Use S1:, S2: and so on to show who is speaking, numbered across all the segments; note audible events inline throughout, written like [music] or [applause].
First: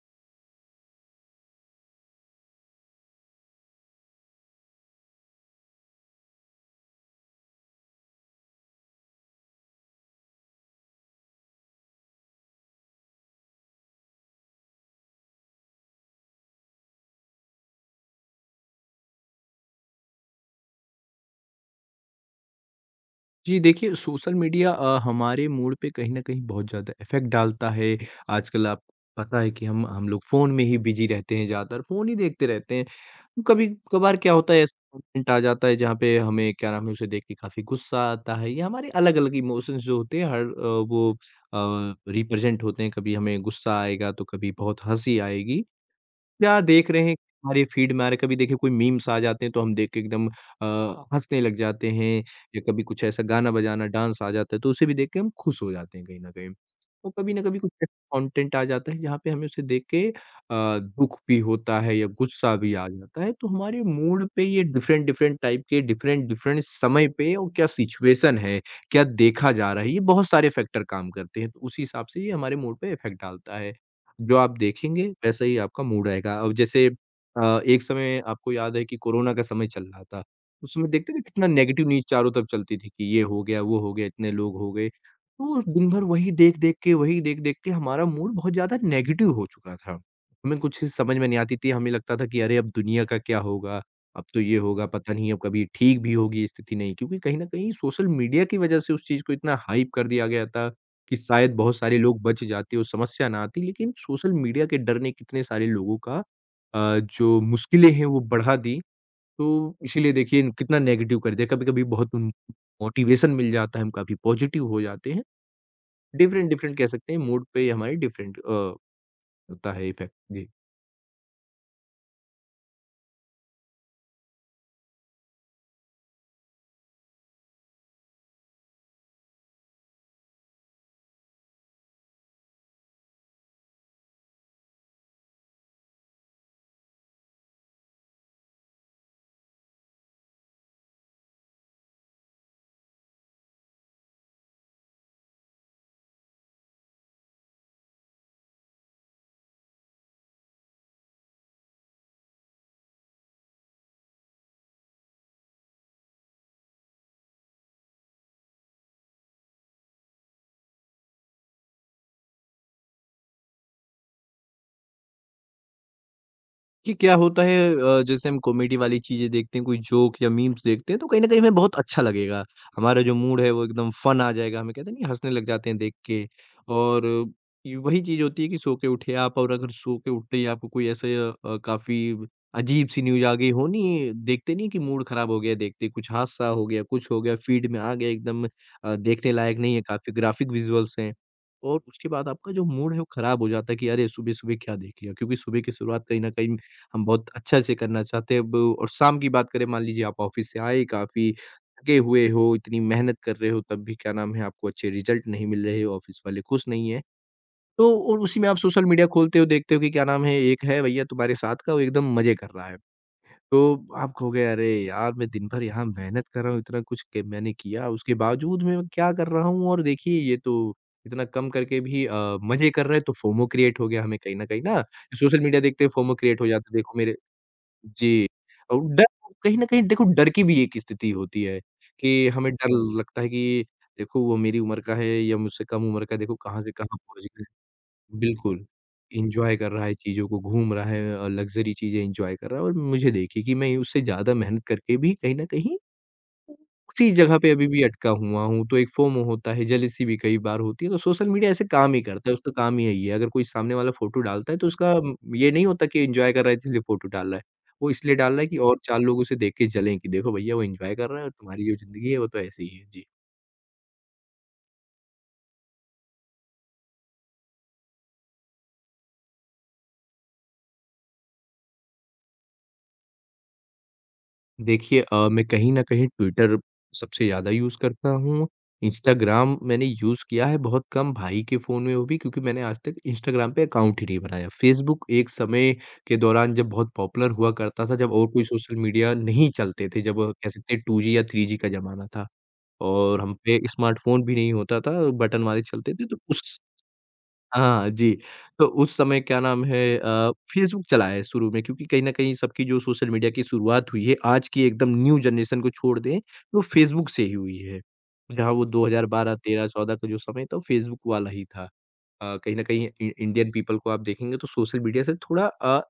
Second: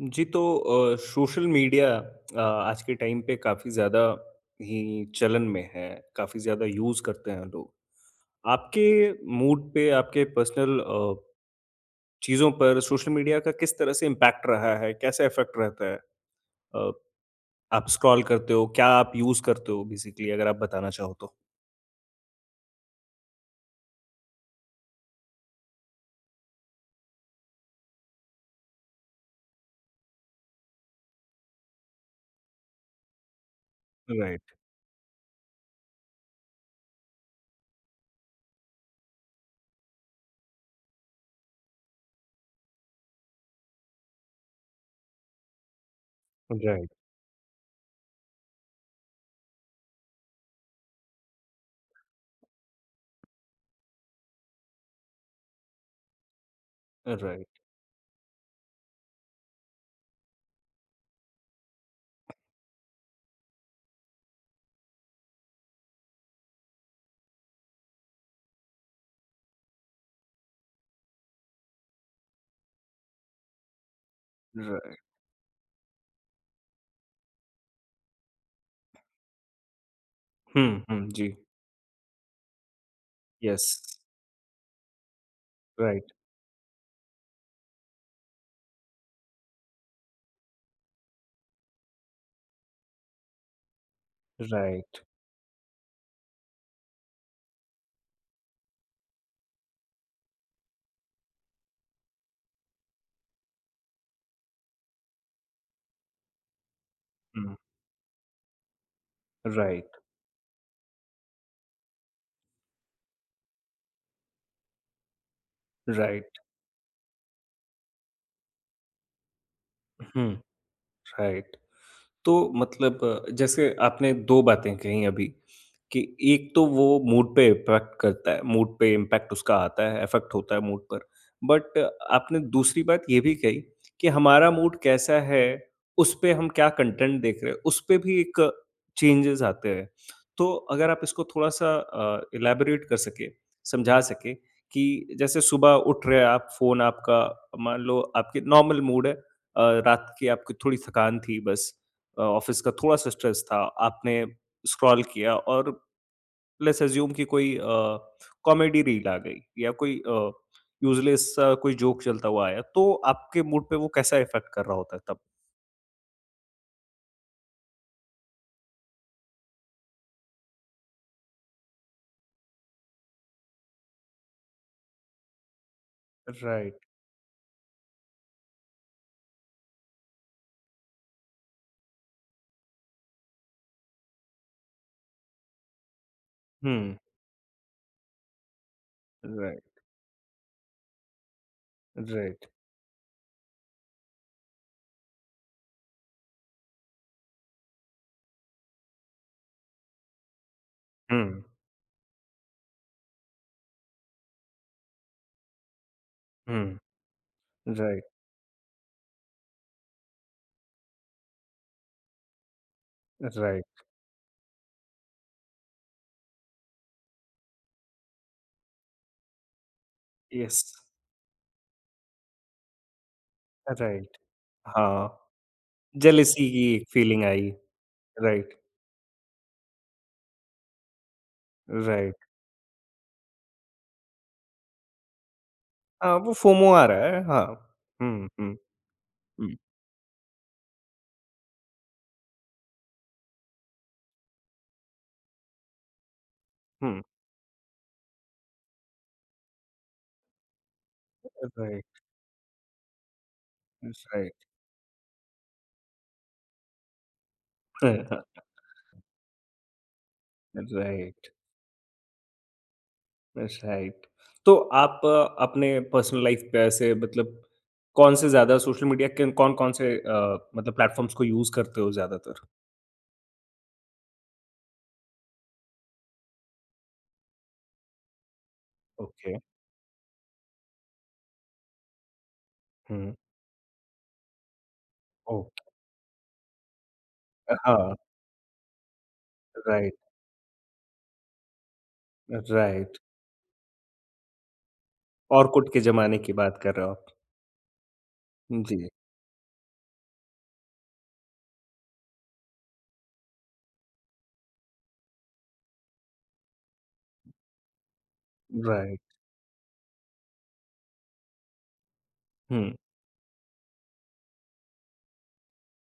S1: जी, तो social media आज के टाइम पे काफ़ी ज़्यादा ही चलन में है, काफ़ी ज़्यादा यूज़ करते हैं लोग। आपके मूड पे, आपके पर्सनल चीज़ों पर सोशल मीडिया का किस तरह से इम्पैक्ट रहा है? कैसा इफ़ेक्ट रहता है? अ, आप स्क्रॉल करते हो? क्या आप यूज़ करते हो बेसिकली अगर आप बताना चाहो तो?
S2: जी देखिए, सोशल मीडिया हमारे मूड पे कहीं न कहीं बहुत ज़्यादा इफ़ेक्ट डालता है। आजकल आपको पता है कि हम लोग फ़ोन में ही बिज़ी रहते हैं ज़्यादातर, फ़ोन ही देखते रहते हैं। कभी-कभार क्या
S1: राइट,
S2: होता है ऐसा मोमेंट आ जाता है जहाँ पे हमें क्या नाम है उसे देख के काफ़ी गुस्सा आता है या हमारे अलग-अलग इमोशंस जो होते हैं हर अ, रिप्रेज़ेंट होते हैं। कभी हमें गुस्सा आएगा तो कभी बहुत हँसी आएगी। क्या देख
S1: राइट,
S2: रहे हैं हमारे फ़ीड में आ रहा है, कभी देखिए कोई मीम्स आ जाते हैं तो हम देख के एकदम हँसने लग जाते हैं या कभी कुछ ऐसा गाना-बजाना, डांस आ जाता है तो उसे भी देख के हम खुश हो जाते हैं कहीं न कहीं। तो कभी न
S1: राइट,
S2: कभी कुछ कंटेंट आ जाता है जहाँ पे हमें उसे देख के दुःख भी होता है या गुस्सा भी आ जाता है तो हमारे मूड पे ये डिफरेंट डिफरेंट टाइप के डिफरेंट डिफरेंट समय पे और क्या सिचुएशन है, क्या देखा जा रहा है, ये बहुत सारे फैक्टर काम करते हैं। तो उसी हिसाब से ये हमारे मूड पे इफ़ेक्ट डालता है। जो आप
S1: राइट।
S2: देखेंगे, वैसा ही आपका मूड आएगा। अब जैसे एक समय आपको याद है कि कोरोना का समय चल रहा था।
S1: हुँ,
S2: उस समय
S1: हुँ,
S2: देखते थे
S1: जी।
S2: कितना नेगेटिव न्यूज़ चारों तरफ चलती थी कि ये हो गया,
S1: यस,
S2: वो हो गया, इतने लोग हो गए। तो दिन भर
S1: राइट,
S2: वही देख-देख के हमारा मूड बहुत ज़्यादा नेगेटिव हो चुका था। हमें कुछ चीज़ समझ में नहीं आती थी, हमें लगता था कि अरे अब दुनिया का क्या होगा? अब तो ये होगा,
S1: राइट,
S2: पता नहीं अब कभी ठीक भी होगी स्थिति नहीं। क्योंकि कहीं न कहीं सोशल मीडिया की वजह से उस चीज़ को इतना हाइप कर दिया गया था कि शायद बहुत सारे लोग बच जाते और समस्या ना आती, लेकिन सोशल मीडिया के डर ने कितने सारे लोगों का जो
S1: हुँ,
S2: मुश्किलें हैं वो बढ़ा दी। तो
S1: राइट,
S2: इसीलिए देखिए न- कितना नेगेटिव कर दिया, कभी-कभी बहुत मोटिवेशन मिल जाता है, हम काफ़ी पॉजिटिव हो जाते हैं।
S1: राइट,
S2: डिफरेंट-डिफरेंट कह सकते हैं मूड पे हमारे डिफरेंट होता है इफ़ेक्ट।
S1: हुँ,
S2: जी।
S1: राइट। तो मतलब जैसे आपने 2 बातें कही अभी कि एक तो वो मूड पे इम्पैक्ट करता है, मूड पे इम्पैक्ट उसका आता है, इफ़ेक्ट होता है मूड पर। बट आपने दूसरी बात ये भी कही कि हमारा मूड कैसा है, उस पे हम क्या कंटेंट देख रहे हैं, उस पे भी एक चेंजेस आते हैं। तो अगर आप इसको थोड़ा-सा इलैबोरेट कर सकें, समझा सकें कि जैसे सुबह उठ रहे हैं आप, फ़ोन आपका मान लो आपके नॉर्मल मूड है, रात की आपकी थोड़ी थकान थी बस, ऑफ़िस का थोड़ा-सा स्ट्रेस था, आपने स्क्रॉल किया और लेट्स अज़्यूम कि कोई कॉमेडी रील आ गई या कोई यूज़लेस सा कोई जोक चलता हुआ आया, तो आपके मूड पे वो कैसा इफ़ेक्ट कर रहा होता है तब?
S2: कि क्या होता है जैसे हम कॉमेडी वाली चीज़ें देखते हैं, कोई जोक या मीम्स देखते हैं, तो कहीं न कहीं हमें बहुत अच्छा लगेगा। हमारा जो मूड है वो एकदम फन आ जाएगा, हमें कहते हैं नहीं हँसने लग जाते हैं देख के।
S1: राइट।
S2: और ये वही चीज़ होती है कि सो के उठे आप और अगर सो के उठते ही आपको कोई ऐसे काफ़ी अजीब-सी न्यूज़ आ गई हो नहीं, देखते नहीं कि मूड खराब हो गया देखते, कुछ हादसा हो गया,
S1: हुँ।
S2: कुछ हो गया, फीड में आ गया एकदम देखने लायक नहीं
S1: राइट,
S2: है, काफ़ी ग्राफिक विजुअल्स हैं। और उसके बाद
S1: राइट।
S2: आपका जो मूड है वो खराब हो जाता है कि अरे! सुबह-सुबह क्या देख लिया? क्योंकि सुबह की शुरुआत कहीं न कहीं हम बहुत अच्छा से करना चाहते हैं। अब और शाम की बात करें मान लीजिए आप ऑफिस से आए काफ़ी
S1: हुँ,
S2: थके हुए हो, इतनी मेहनत कर रहे हो तब भी क्या नाम है आपको अच्छे रिज़ल्ट नहीं मिल रहे, ऑफिस वाले खुश
S1: हुँ।
S2: नहीं हैं। तो
S1: राइट,
S2: और उसी में आप सोशल मीडिया खोलते हो, देखते हो कि क्या नाम है एक है भैया तुम्हारे साथ का वो एकदम मज़े कर रहा है।
S1: राइट।
S2: तो आप कहोगे अरे यार मैं दिन भर यहाँ मेहनत कर रहा हूँ, इतना कुछ क मैंने किया उसके बावजूद मैं क्या कर रहा हूँ और देखिए ये
S1: यस।
S2: तो इतना कम करके भी मज़े कर रहा है तो फोमो क्रिएट हो गया
S1: राइट।
S2: हमें कहीं न कहीं ना,
S1: हाँ,
S2: सोशल मीडिया देखते ही फोमो क्रिएट हो
S1: जेलसी की
S2: जाता है
S1: एक
S2: देखो मेरे
S1: फीलिंग आई।
S2: जी,
S1: राइट।
S2: और डर कहीं न कहीं देखो डर की भी एक स्थिति होती है,
S1: राइट।
S2: कि हमें डर लगता है कि देखो वो मेरी उम्र का है या मुझसे कम उम्र का
S1: हाँ,
S2: है,
S1: वो
S2: देखो कहाँ से
S1: फोमो आ
S2: कहाँ
S1: रहा है।
S2: पहुँच
S1: हाँ।
S2: गया।
S1: हुँ, हुँ,
S2: बिल्कुल,
S1: हुँ,
S2: एन्जॉय कर रहा है चीज़ों को, घूम रहा है लग्ज़री चीज़ें एन्जॉय कर रहा है और मुझे देखिए कि मैं उससे ज़्यादा मेहनत करके भी कहीं न कहीं
S1: हुँ।
S2: उसी जगह पे अभी भी अटका हुआ हूँ, तो एक फोमो होता है, जेलसी भी कई बार होती है, तो सोशल मीडिया ऐसे काम ही
S1: राइट,
S2: करता है, उसका काम ही यही है, अगर कोई सामने वाला फ़ोटो
S1: राइट।
S2: डालता है, तो उसका ये नहीं होता कि एन्जॉय कर रहा है इसलिए फ़ोटो डाल रहा है। वो इसलिए डाल
S1: [laughs]
S2: रहा है कि और 4 लोग उसे देख के जलें कि देखो भैया वो एन्जॉय कर रहा है
S1: राइट,
S2: और तुम्हारी जो ज़िंदगी है, वो तो ऐसे ही है। जी।
S1: राइट। तो आप अपने पर्सनल लाइफ़ पे ऐसे मतलब कौन से ज़्यादा सोशल मीडिया के कौन-कौन से मतलब प्लेटफ़ॉर्म्स को यूज़ करते हो ज़्यादातर?
S2: देखिए मैं कहीं न कहीं ट्विटर सबसे ज़्यादा यूज़ करता हूँ।
S1: ओके,
S2: इंस्टाग्राम मैंने यूज़ किया है बहुत कम भाई के फ़ोन में वो भी क्योंकि मैंने आज तक
S1: हुँ,
S2: इंस्टाग्राम पे अकाउंट ही नहीं बनाया। फ़ेसबुक एक
S1: ओके,
S2: समय के दौरान जब बहुत पॉपुलर हुआ करता
S1: हाँ,
S2: था, जब और कोई सोशल मीडिया नहीं चलते
S1: राइट,
S2: थे, जब कह सकते हैं 2G या 3G का ज़माना था
S1: राइट।
S2: और हम पे स्मार्टफ़ोन भी नहीं होता था, बटन वाले
S1: ऑर्कुट के
S2: चलते थे तो
S1: ज़माने की बात
S2: उस
S1: कर रहे हो आप।
S2: हाँ, जी। तो
S1: जी,
S2: उस समय क्या नाम है फ़ेसबुक चला है शुरू में क्योंकि कहीं न कहीं सबकी जो सोशल मीडिया की शुरुआत हुई है, आज की एकदम न्यू जनरेशन को छोड़ दें, तो फ़ेसबुक से ही हुई है। जहाँ वो
S1: राइट,
S2: 2012, 13, 14 का जो समय था, फ़ेसबुक वाला ही था। कहीं न
S1: हुँ,
S2: कहीं इ इंडियन पीपल को आप देखेंगे तो सोशल मीडिया से थोड़ा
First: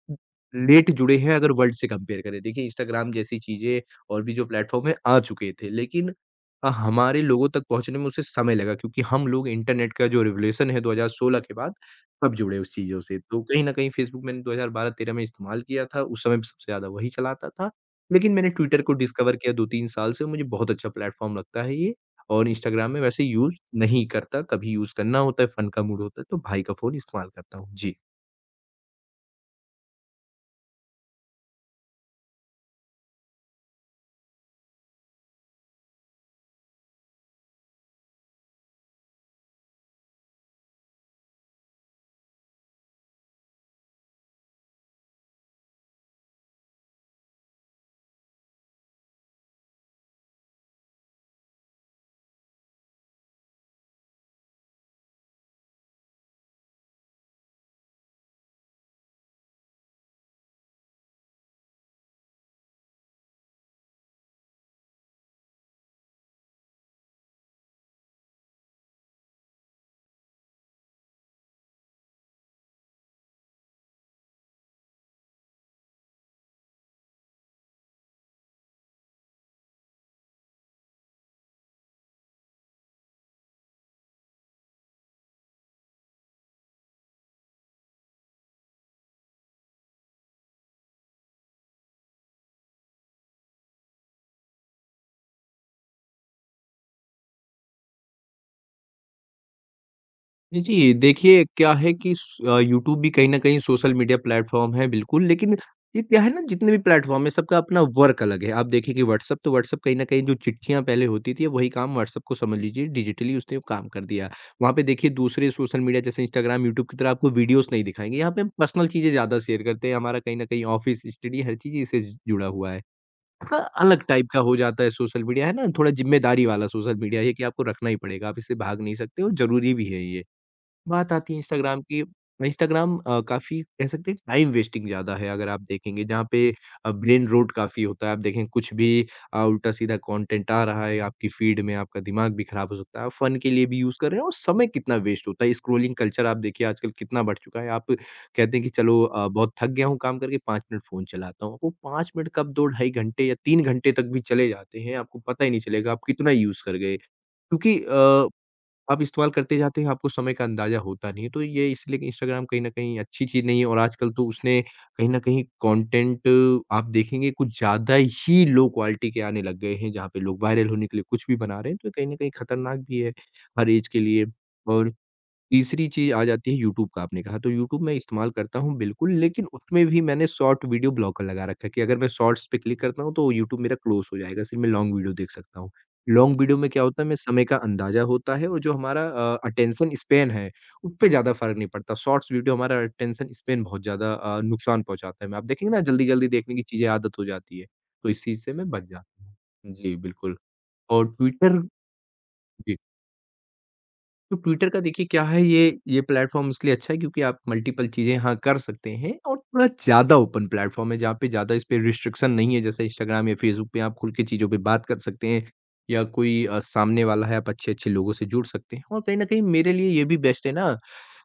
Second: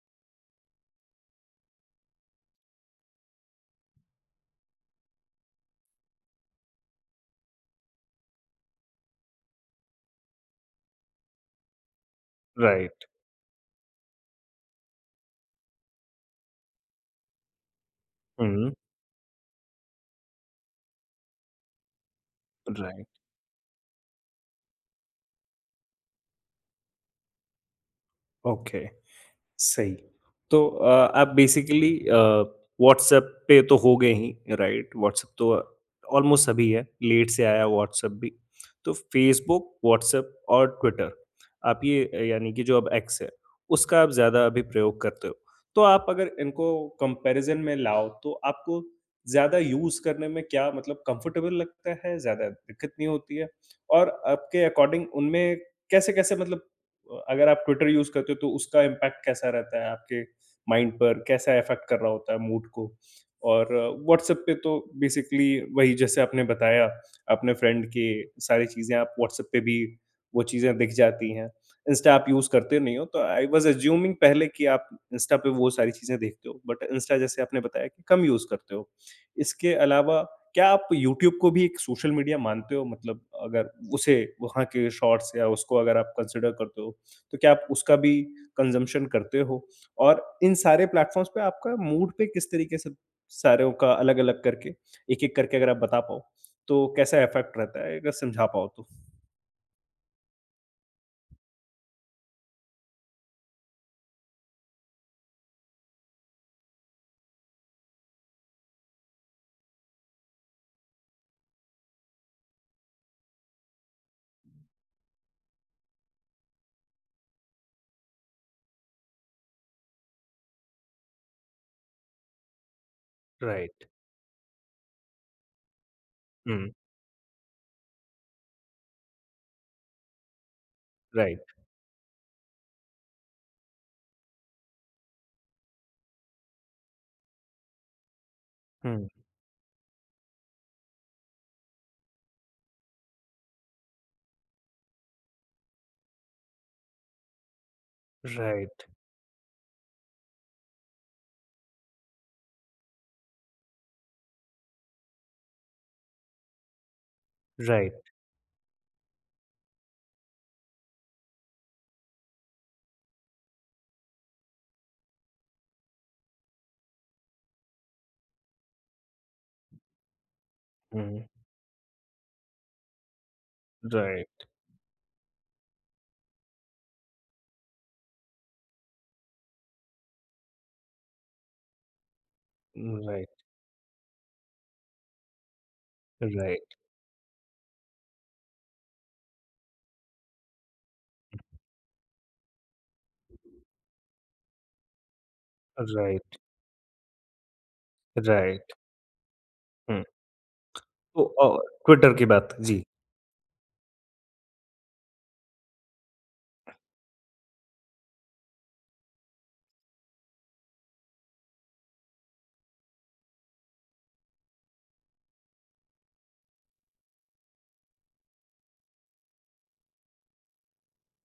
S2: लेट जुड़े हैं अगर वर्ल्ड से कंपेयर करें। देखिए इंस्टाग्राम जैसी चीज़ें और भी जो प्लेटफ़ॉर्म हैं, आ चुके थे। लेकिन हमारे लोगों तक पहुँचने में उसे समय लगा क्योंकि हम लोग इंटरनेट का जो रिवोल्यूशन है 2016 के बाद, तब जुड़े उस चीज़ों
S1: राइट,
S2: से। तो कहीं न कहीं फ़ेसबुक मैंने 2012-13 में इस्तेमाल किया था, उस समय सबसे ज़्यादा वही चलाता था। लेकिन मैंने
S1: हुँ,
S2: ट्विटर को डिस्कवर किया 2-3 साल से, मुझे बहुत अच्छा प्लेटफ़ॉर्म लगता है ये और इंस्टाग्राम में
S1: राइट,
S2: वैसे यूज़ नहीं करता, कभी यूज़ करना होता है, फन का मूड होता है, तो भाई का फ़ोन इस्तेमाल करता हूँ। जी।
S1: ओके। सही। तो आप बेसिकली व्हाट्सएप पे तो हो गए ही, राइट? व्हाट्सएप तो ऑलमोस्ट सभी है, लेट से आया व्हाट्सएप भी। तो फेसबुक, व्हाट्सएप और ट्विटर, आप ये यानी कि जो अब एक्स है, उसका आप ज़्यादा अभी प्रयोग करते हो। तो आप अगर इनको कंपैरिज़न में लाओ, तो आपको ज़्यादा यूज़ करने में क्या मतलब कंफर्टेबल लगता है? ज़्यादा दिक्कत नहीं होती है? और आपके अकॉर्डिंग उनमें कैसे-कैसे मतलब अगर आप ट्विटर यूज़ करते हो तो उसका इम्पैक्ट कैसा रहता है आपके माइंड पर? कैसा अफ़ेक्ट कर रहा होता है मूड को? और व्हाट्सएप पे तो बेसिकली वही जैसे आपने बताया अपने फ्रेंड के सारी चीज़ें आप व्हाट्सएप पे भी वो चीज़ें दिख जाती हैं। इंस्टा आप यूज़ करते नहीं हो तो आई वाज़ अस्यूमिंग पहले कि आप इंस्टा पे वो सारी चीज़ें देखते हो। बट इंस्टा जैसे आपने बताया कि कम यूज़ करते हो। इसके अलावा क्या आप यूट्यूब को भी एक सोशल मीडिया मानते हो? मतलब अगर उसे वहाँ के शॉर्ट्स या उसको अगर आप कंसिडर करते हो? तो क्या आप उसका भी कंजम्पशन करते हो? और इन सारे प्लेटफ़ॉर्म्स पे आपका मूड पे किस तरीके से सारों का अलग-अलग करके, एक-एक करके अगर आप बता पाओ, तो कैसा इफ़ेक्ट रहता है? अगर समझा पाओ तो?
S2: जी, जी, देखिए क्या है कि यूट्यूब भी कहीं न कहीं सोशल मीडिया प्लेटफ़ॉर्म है बिल्कुल, लेकिन ये क्या है ना जितने भी प्लेटफ़ॉर्म हैं सबका अपना वर्क अलग है। आप देखिए कि व्हाट्सएप कहीं न कहीं जो चिट्ठियाँ पहले होती थी, अब वही काम व्हाट्सएप को समझ लीजिए डिजिटली उसने वो काम कर दिया। वहाँ पे देखिए दूसरे सोशल मीडिया जैसे इंस्टाग्राम, यूट्यूब की तरह आपको वीडियोज़ नहीं दिखाएँगे, यहाँ पे हम पर्सनल चीज़ें ज़्यादा शेयर करते हैं, हमारा कहीं न कहीं ऑफ़िस, स्टडी हर चीज़ इससे जुड़ा हुआ है। थोड़ा
S1: राइट।
S2: अलग टाइप का हो जाता है सोशल मीडिया है ना, थोड़ा ज़िम्मेदारी वाला
S1: हुँ,
S2: सोशल मीडिया है कि आपको रखना ही पड़ेगा, आप इससे भाग नहीं सकते और ज़रूरी भी है ये। बात आती है
S1: राइट।
S2: इंस्टाग्राम की, इंस्टाग्राम काफ़ी कह सकते हैं टाइम वेस्टिंग ज़्यादा है अगर आप देखेंगे, जहाँ पे ब्रेन रोट काफ़ी होता है। आप देखें कुछ भी
S1: हुँ,
S2: उल्टा-सीधा कंटेंट आ रहा है आपकी फीड में, आपका दिमाग भी खराब हो सकता है। आप फन के लिए भी यूज़ कर रहे हैं और समय कितना वेस्ट होता है। स्क्रॉलिंग कल्चर आप देखिए आजकल कितना बढ़ चुका है। आप कहते हैं कि
S1: राइट,
S2: चलो बहुत थक गया हूँ काम करके 5 मिनट फ़ोन चलाता हूँ। वो 5 मिनट कब 2 ढाई घंटे या 3 घंटे तक भी चले जाते हैं, आपको पता ही नहीं चलेगा आप कितना यूज़ कर गए। क्योंकि
S1: राइट,
S2: आप इस्तेमाल करते जाते हैं, आपको समय का अंदाज़ा होता नहीं है। तो ये इसलिए कि इंस्टाग्राम कहीं न कहीं अच्छी चीज़ नहीं है और आजकल तो उसने कहीं न कहीं कंटेंट आप देखेंगे कुछ ज़्यादा ही लो क्वालिटी के आने लग गए हैं, जहाँ पे लोग वायरल होने के लिए कुछ
S1: हुँ,
S2: भी बना रहे हैं, तो कहीं न कहीं खतरनाक भी है, हर ऐज के लिए
S1: राइट,
S2: और तीसरी चीज़ आ जाती है यूट्यूब का आपने कहा, तो यूट्यूब मैं इस्तेमाल करता हूँ बिल्कुल, लेकिन उसमें भी मैंने शॉर्ट वीडियो ब्लॉकर लगा रखा है कि अगर मैं शॉर्ट्स पे क्लिक करता हूँ तो
S1: राइट,
S2: यूट्यूब मेरा क्लोज़ हो जाएगा, सिर्फ़ मैं लॉन्ग वीडियो देख सकता हूँ। लॉन्ग वीडियो में
S1: राइट,
S2: क्या होता है हमें समय का अंदाज़ा होता है और जो हमारा अटेंशन स्पैन है, उसपे ज़्यादा फ़र्क नहीं पड़ता। शॉर्ट्स वीडियो हमारा अटेंशन स्पैन बहुत ज़्यादा नुकसान पहुँचाता है। मैं आप देखेंगे ना जल्दी-जल्दी
S1: राइट,
S2: देखने की चीज़ें आदत हो जाती है, तो इस चीज़ से मैं
S1: राइट,
S2: बच जाता हूँ। जी,
S1: हुँ।
S2: बिल्कुल और
S1: तो
S2: ट्विटर
S1: ट्विटर की बात जी।
S2: तो ट्विटर का देखिए क्या है, ये प्लेटफॉर्म इसलिए अच्छा है क्योंकि आप मल्टीपल चीज़ें यहाँ कर सकते हैं और थोड़ा ज़्यादा ओपन प्लेटफॉर्म है जहाँ पे ज़्यादा इस पे रिस्ट्रिक्शन नहीं है जैसे इंस्टाग्राम या फेसबुक पे आप खुल के चीज़ों पे बात कर सकते हैं या कोई सामने वाला है आप अच्छे अच्छे लोगों से जुड़ सकते हैं और कहीं ना कहीं मेरे लिए ये भी बेस्ट है ना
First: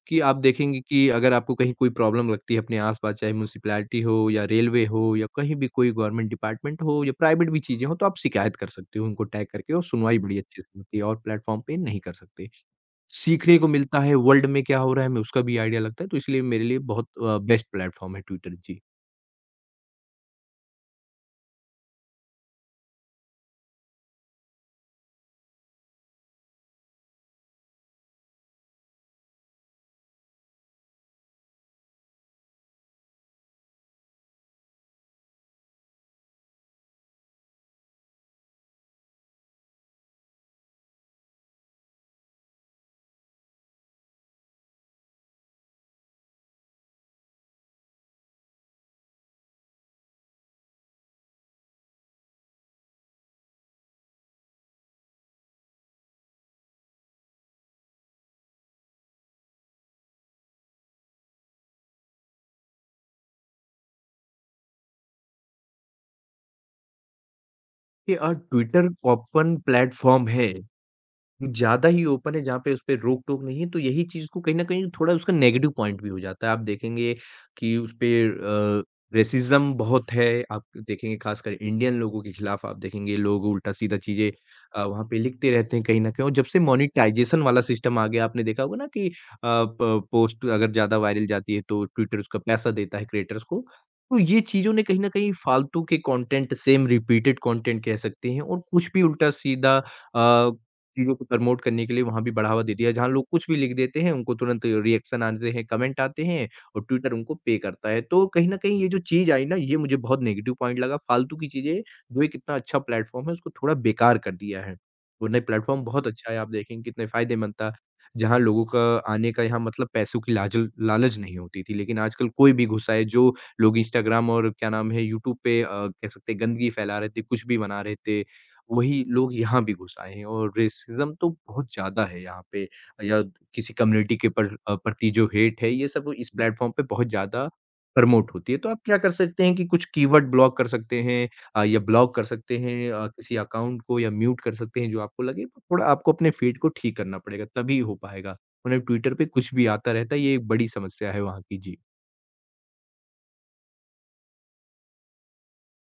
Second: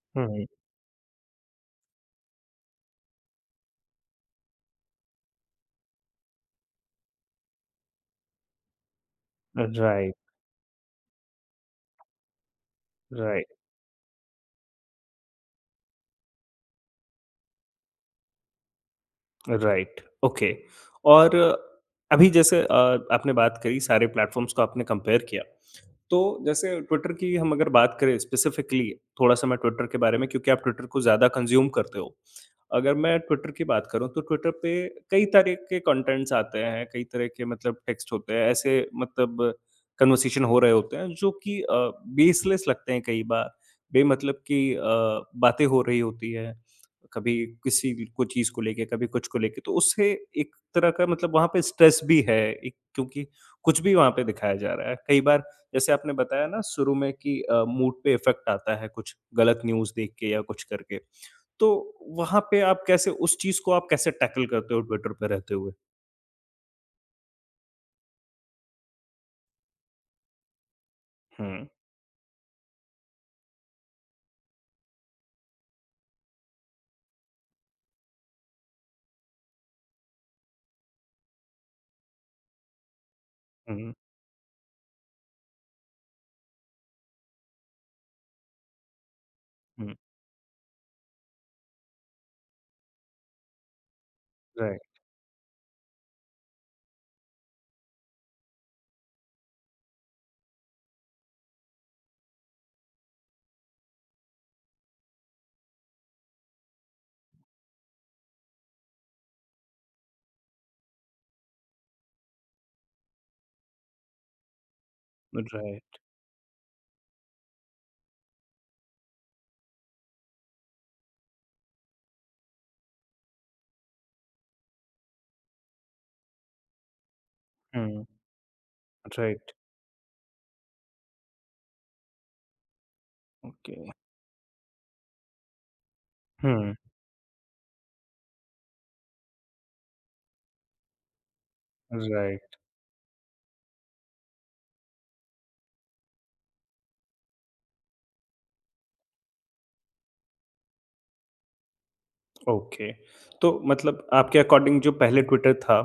S2: कि आप
S1: हुँ,
S2: देखेंगे कि अगर आपको कहीं कोई प्रॉब्लम लगती है अपने आसपास चाहे म्यूनसिपैलिटी हो या रेलवे हो या कहीं भी कोई गवर्नमेंट डिपार्टमेंट हो या प्राइवेट भी चीज़ें हो तो आप शिकायत कर सकते हो उनको टैग करके और
S1: राइट,
S2: सुनवाई बड़ी अच्छे से होती है और प्लेटफॉर्म पे नहीं कर सकते।
S1: राइट।
S2: सीखने को मिलता है, वर्ल्ड में क्या हो रहा है, हमें उसका भी आइडिया लगता है, तो इसलिए मेरे लिए बहुत बेस्ट प्लेटफ़ॉर्म है ट्विटर। जी।
S1: Right, okay. और अभी जैसे आपने बात करी सारे प्लेटफ़ॉर्म्स को आपने कंपेयर किया। तो जैसे ट्विटर की हम अगर बात करें स्पेसिफिकली, थोड़ा-सा मैं ट्विटर के बारे में क्योंकि आप ट्विटर को ज़्यादा कंज़्यूम करते हो। अगर मैं ट्विटर की बात करूँ तो ट्विटर पे कई तरह के कंटेंट्स आते हैं, कई तरह के मतलब टेक्स्ट होते हैं, ऐसे मतलब कन्वर्सेशन हो रहे होते हैं जो कि बेसलेस लगते हैं कई बार, बेमतलब की बातें हो रही होती हैं। कभी किसी को चीज़ को लेके, कभी कुछ को लेके, तो उससे एक तरह का मतलब वहाँ पे स्ट्रेस भी है एक क्योंकि कुछ भी वहाँ पे दिखाया जा रहा है। कई बार जैसे आपने बताया ना शुरू में कि मूड पे इफ़ेक्ट आता है कुछ गलत न्यूज़ देख के या कुछ करके। तो वहाँ पे आप कैसे उस चीज़ को आप कैसे टैकल करते हो ट्विटर पे रहते हुए?
S2: ये ट्विटर ओपन प्लेटफ़ॉर्म है।
S1: हुँ,
S2: ज़्यादा ही ओपन है, जहाँ पे उसपे रोक-टोक नहीं है, तो यही चीज़ को कहीं न कहीं थोड़ा उसका नेगेटिव पॉइंट भी हो जाता है। आप देखेंगे कि उसपे अ, रेसिज़्म बहुत है, आप देखेंगे खासकर इंडियन लोगों के खिलाफ आप देखेंगे लोग
S1: हुँ,
S2: उल्टा-सीधा चीज़ें वहाँ पे लिखते रहते हैं कहीं न कहीं। और जब से मोनेटाइज़ेशन वाला सिस्टम आ गया, आपने देखा होगा ना कि
S1: हुँ,
S2: प पोस्ट अगर ज़्यादा वायरल जाती है, तो ट्विटर उसका पैसा देता है क्रिएटर्स को। तो ये चीज़ों ने
S1: राइट,
S2: कहीं न कहीं फालतू के कंटेंट सेम रिपीटेड कंटेंट कह सकते हैं और कुछ भी उल्टा-सीधा अ चीज़ों को प्रमोट करने के लिए वहाँ भी बढ़ावा दे दिया। जहाँ लोग कुछ भी लिख देते हैं, उनको तुरंत रिएक्शन आते हैं, कमेंट आते हैं और ट्विटर उनको पे करता है। तो कहीं न कहीं ये जो चीज़ आई ना, ये मुझे बहुत नेगेटिव पॉइंट लगा। फ़ालतू की चीज़ें, जो एक इतना अच्छा प्लेटफ़ॉर्म है, उसको थोड़ा बेकार कर दिया है। वरना ये प्लेटफ़ॉर्म
S1: राइट,
S2: बहुत अच्छा है, आप देखेंगे कितने फ़ायदेमंद था। जहाँ लोगों का आने का यहाँ मतलब पैसों की लाजल लालच नहीं होती थी। लेकिन आजकल कोई भी घुसा है, जो लोग इंस्टाग्राम और क्या नाम है, यूट्यूब पे कह सकते हैं गंदगी फैला रहे थे, कुछ भी बना रहे
S1: हुँ,
S2: थे। वही लोग
S1: राइट,
S2: यहाँ भी घुस आए हैं और रेसिज़्म तो बहुत ज़्यादा है यहाँ पे या किसी
S1: ओके,
S2: कम्युनिटी के पर प्रति जो हेट है, ये सब इस प्लेटफ़ॉर्म
S1: हुँ,
S2: पे बहुत ज़्यादा प्रमोट होती है। तो आप क्या कर सकते हैं कि कुछ कीवर्ड ब्लॉक कर सकते हैं या ब्लॉक कर
S1: राइट।
S2: सकते हैं किसी अकाउंट को या म्यूट कर सकते हैं जो आपको लगे। तो थोड़ा आपको अपने फीड को ठीक करना पड़ेगा, तभी हो पाएगा। वरना ट्विटर पे कुछ भी आता रहता है, ये एक बड़ी समस्या है वहाँ की। जी।
S1: ओके। तो मतलब आपके अकॉर्डिंग जो पहले ट्विटर था,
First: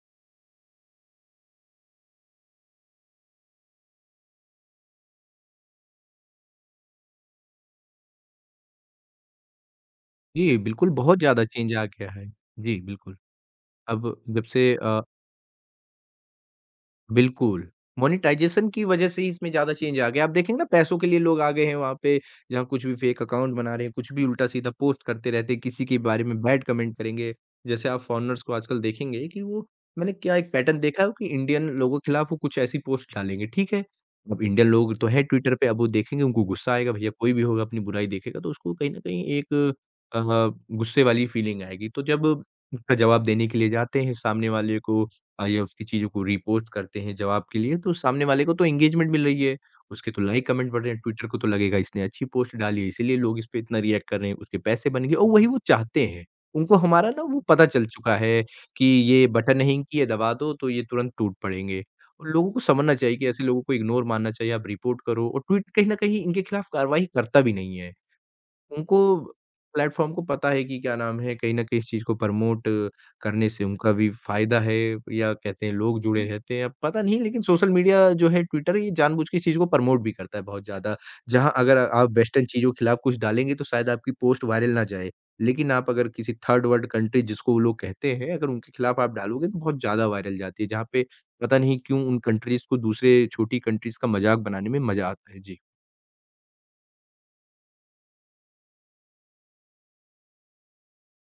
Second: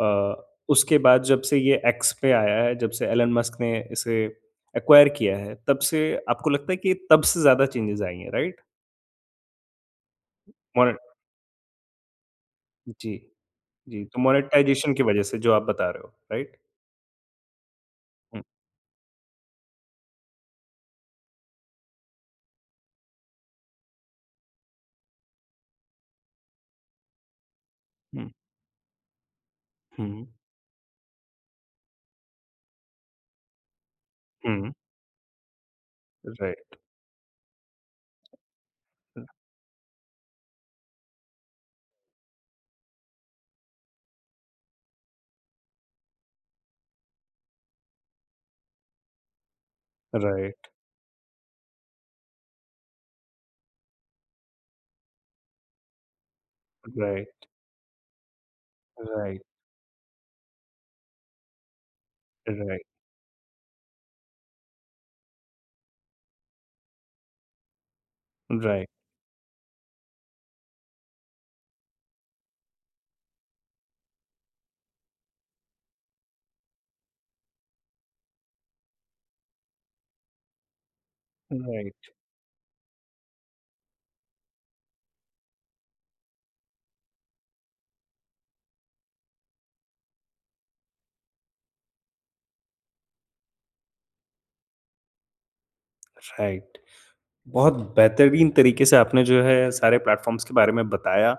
S1: अ, उसके बाद जब से ये एक्स पे आया है, जब से एलन मस्क ने इसे एक्वायर किया है, तब से आपको लगता है कि तब से ज़्यादा चेंजेज़ आई हैं, राइट?
S2: जी, बिल्कुल
S1: मोने
S2: बहुत ज़्यादा चेंज आ गया है। जी,
S1: जी,
S2: बिल्कुल।
S1: जी।
S2: अब
S1: तो
S2: जब से
S1: मोनेटाइज़ेशन की वजह से जो आप बता रहे हो, राइट?
S2: बिल्कुल।
S1: हुँ,
S2: मोनेटाइज़ेशन की वज़ह से ही इसमें ज़्यादा चेंज आ गया। आप देखेंगे ना पैसों के लिए लोग आ गए हैं वहाँ पे, जहाँ कुछ भी फ़ेक अकाउंट बना रहे हैं, कुछ भी उल्टा-सीधा पोस्ट करते रहते हैं, किसी के बारे में बैड कमेंट करेंगे। जैसे आप
S1: हुँ,
S2: फॉरेनर्स को आजकल देखेंगे कि वो मैंने
S1: हुँ,
S2: क्या एक पैटर्न देखा है कि इंडियन लोगों के खिलाफ वो कुछ ऐसी पोस्ट डालेंगे, ठीक है? अब इंडियन
S1: हुँ।
S2: लोग तो हैं ट्विटर पे, अब वो देखेंगे उनको गुस्सा
S1: राइट,
S2: आएगा, भैया कोई भी होगा अपनी बुराई देखेगा तो उसको कहीं न कहीं एक अ, गुस्से वाली फ़ीलिंग आएगी। तो जब उसका जवाब देने के लिए जाते हैं सामने वाले को या उसकी चीज़ों को रीपोस्ट करते हैं जवाब के लिए, तो सामने वाले को तो एंगेजमेंट मिल रही है, उसके तो लाइक
S1: राइट,
S2: कमेंट बढ़ रहे हैं, ट्विटर को तो लगेगा इसने अच्छी पोस्ट डाली है, इसीलिए लोग इसपे इतना रिएक्ट कर रहे हैं, उसके पैसे बन गए और वही वो चाहते हैं। उनको हमारा ना वो
S1: राइट,
S2: पता चल चुका है कि ये
S1: राइट,
S2: बटन है इनकी, ये [laughs] दबा दो तो ये तुरंत टूट पड़ेंगे। और लोगों को
S1: राइट,
S2: समझना चाहिए कि ऐसे लोगों को इग्नोर मारना चाहिए, आप रिपोर्ट करो और ट्वीट कहीं न कहीं इनके खिलाफ कार्रवाई करता भी नहीं है।
S1: राइट,
S2: उनको प्लेटफ़ॉर्म को पता है कि क्या नाम है, कहीं न कहीं इस चीज़ को प्रमोट करने से उनका भी फ़ायदा है या कहते हैं लोग जुड़े रहते हैं, अब पता नहीं लेकिन सोशल मीडिया जो है ट्विटर ये जानबूझ के इस चीज़ को प्रमोट भी करता है बहुत ज़्यादा। जहाँ अगर
S1: राइट,
S2: आप वेस्टर्न चीज़ों के खिलाफ कुछ डालेंगे तो शायद आपकी पोस्ट वायरल ना जाए, लेकिन आप अगर किसी थर्ड वर्ल्ड कंट्री जिसको वो लोग कहते हैं, अगर उनके खिलाफ आप डालोगे तो बहुत ज़्यादा वायरल जाती है, जहाँ पे पता नहीं क्यों उन कंट्रीज़ को दूसरे छोटी कंट्रीज़ का मज़ाक बनाने में मज़ा आता है। जी।
S1: राइट। बहुत बेहतरीन तरीके से आपने जो है सारे प्लेटफ़ॉर्म्स के बारे में बताया,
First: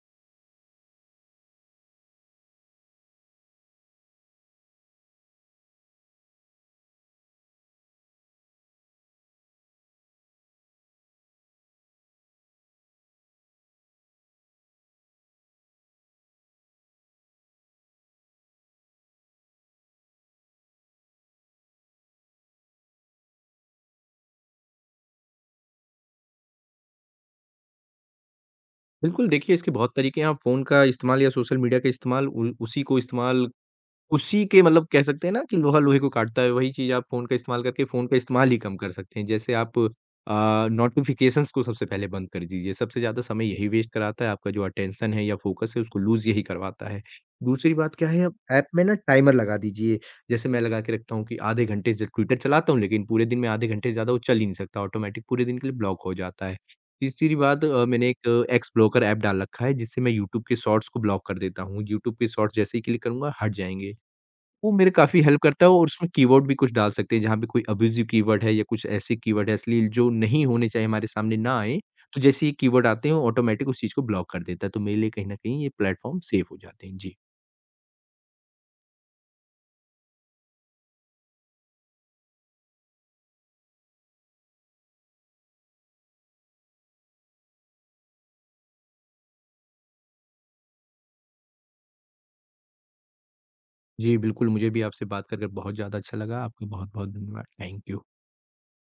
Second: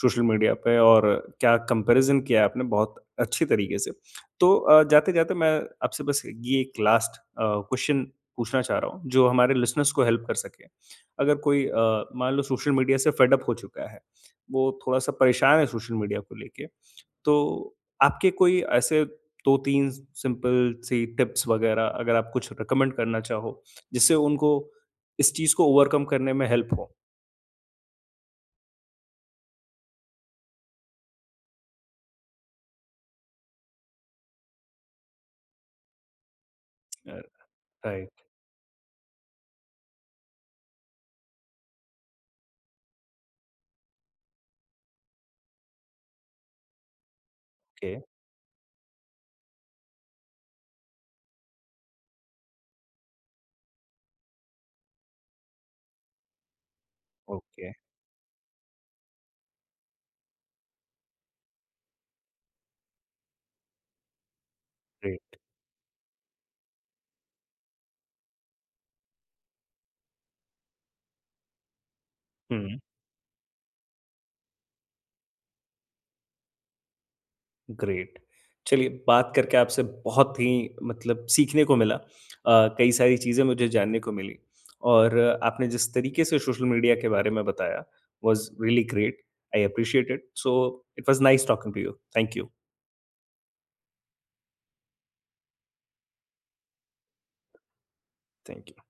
S1: सोशल मीडिया पे और क्या कंपैरिज़न किया आपने बहुत अच्छी तरीके से। तो जाते-जाते मैं आपसे बस ये एक लास्ट क्वेश्चन पूछना चाह रहा हूँ, जो हमारे लिसनर्स को हेल्प कर सके। अगर कोई, मान लो, सोशल मीडिया से फेड अप हो चुका है, वो थोड़ा-सा परेशान है सोशल मीडिया को लेके, तो आपके कोई ऐसे 2-3 सिंपल सी टिप्स वगैरह अगर आप कुछ रिकमेंड करना चाहो, जिससे उनको इस चीज़ को ओवरकम करने में हेल्प हो?
S2: बिल्कुल, देखिए इसके बहुत तरीके हैं, आप फ़ोन का इस्तेमाल या सोशल मीडिया का इस्तेमाल उ उसी को इस्तेमाल उसी के मतलब कह सकते हैं ना कि लोहा लोहे को काटता है, वही चीज़ आप
S1: अ,
S2: फ़ोन का इस्तेमाल करके फ़ोन का
S1: राइट,
S2: इस्तेमाल ही कम कर सकते हैं। जैसे आप अ, नोटिफ़िकेशंस को सबसे पहले बंद कर दीजिए, सबसे ज़्यादा समय यही वेस्ट कराता है, आपका जो अटेंशन है या फ़ोकस है उसको लूज़ यही करवाता है। दूसरी
S1: ओके,
S2: बात क्या है, आप ऐप में ना टाइमर लगा दीजिए, जैसे मैं लगा के रखता हूँ कि आधे घंटे से ट्विटर चलाता हूँ लेकिन पूरे दिन में आधे घंटे से ज़्यादा वो चल ही नहीं सकता, ऑटोमैटिक पूरे दिन के लिए ब्लॉक हो जाता है। तीसरी बात
S1: ओके,
S2: मैंने एक एक्स ब्लॉकर ऐप डाल रखा है जिससे मैं यूट्यूब के शॉर्ट्स को ब्लॉक कर देता हूँ, यूट्यूब के शॉर्ट्स जैसे ही क्लिक करूँगा हट जाएँगे। वो मेरे काफ़ी
S1: ग्रेट।
S2: हेल्प करता है और उसमें कीवर्ड भी कुछ डाल सकते हैं, जहाँ पे कोई अब्यूज़िव कीवर्ड है या कुछ ऐसे कीवर्ड है अश्लील जो नहीं होने चाहिए हमारे सामने ना आएँ, तो जैसे ही
S1: हुँ,
S2: कीवर्ड आते हैं, वो ऑटोमैटिक उस चीज़ को ब्लॉक कर देता है, तो मेरे लिए कहीं न कहीं ये प्लेटफ़ॉर्म सेफ़ हो जाते हैं। जी।
S1: ग्रेट। चलिए, बात करके आपसे बहुत ही मतलब सीखने को मिला। कई सारी चीज़ें मुझे जानने को मिली और आपने जिस तरीके से सोशल मीडिया के बारे में बताया, was really great. I appreciate it. So, it was nice talking to you. Thank you.
S2: जी, बिल्कुल मुझे भी आपसे बात कर कर बहुत ज़्यादा अच्छा लगा। आपका बहुत-बहुत धन्यवाद। Thank you.
S1: Thank you.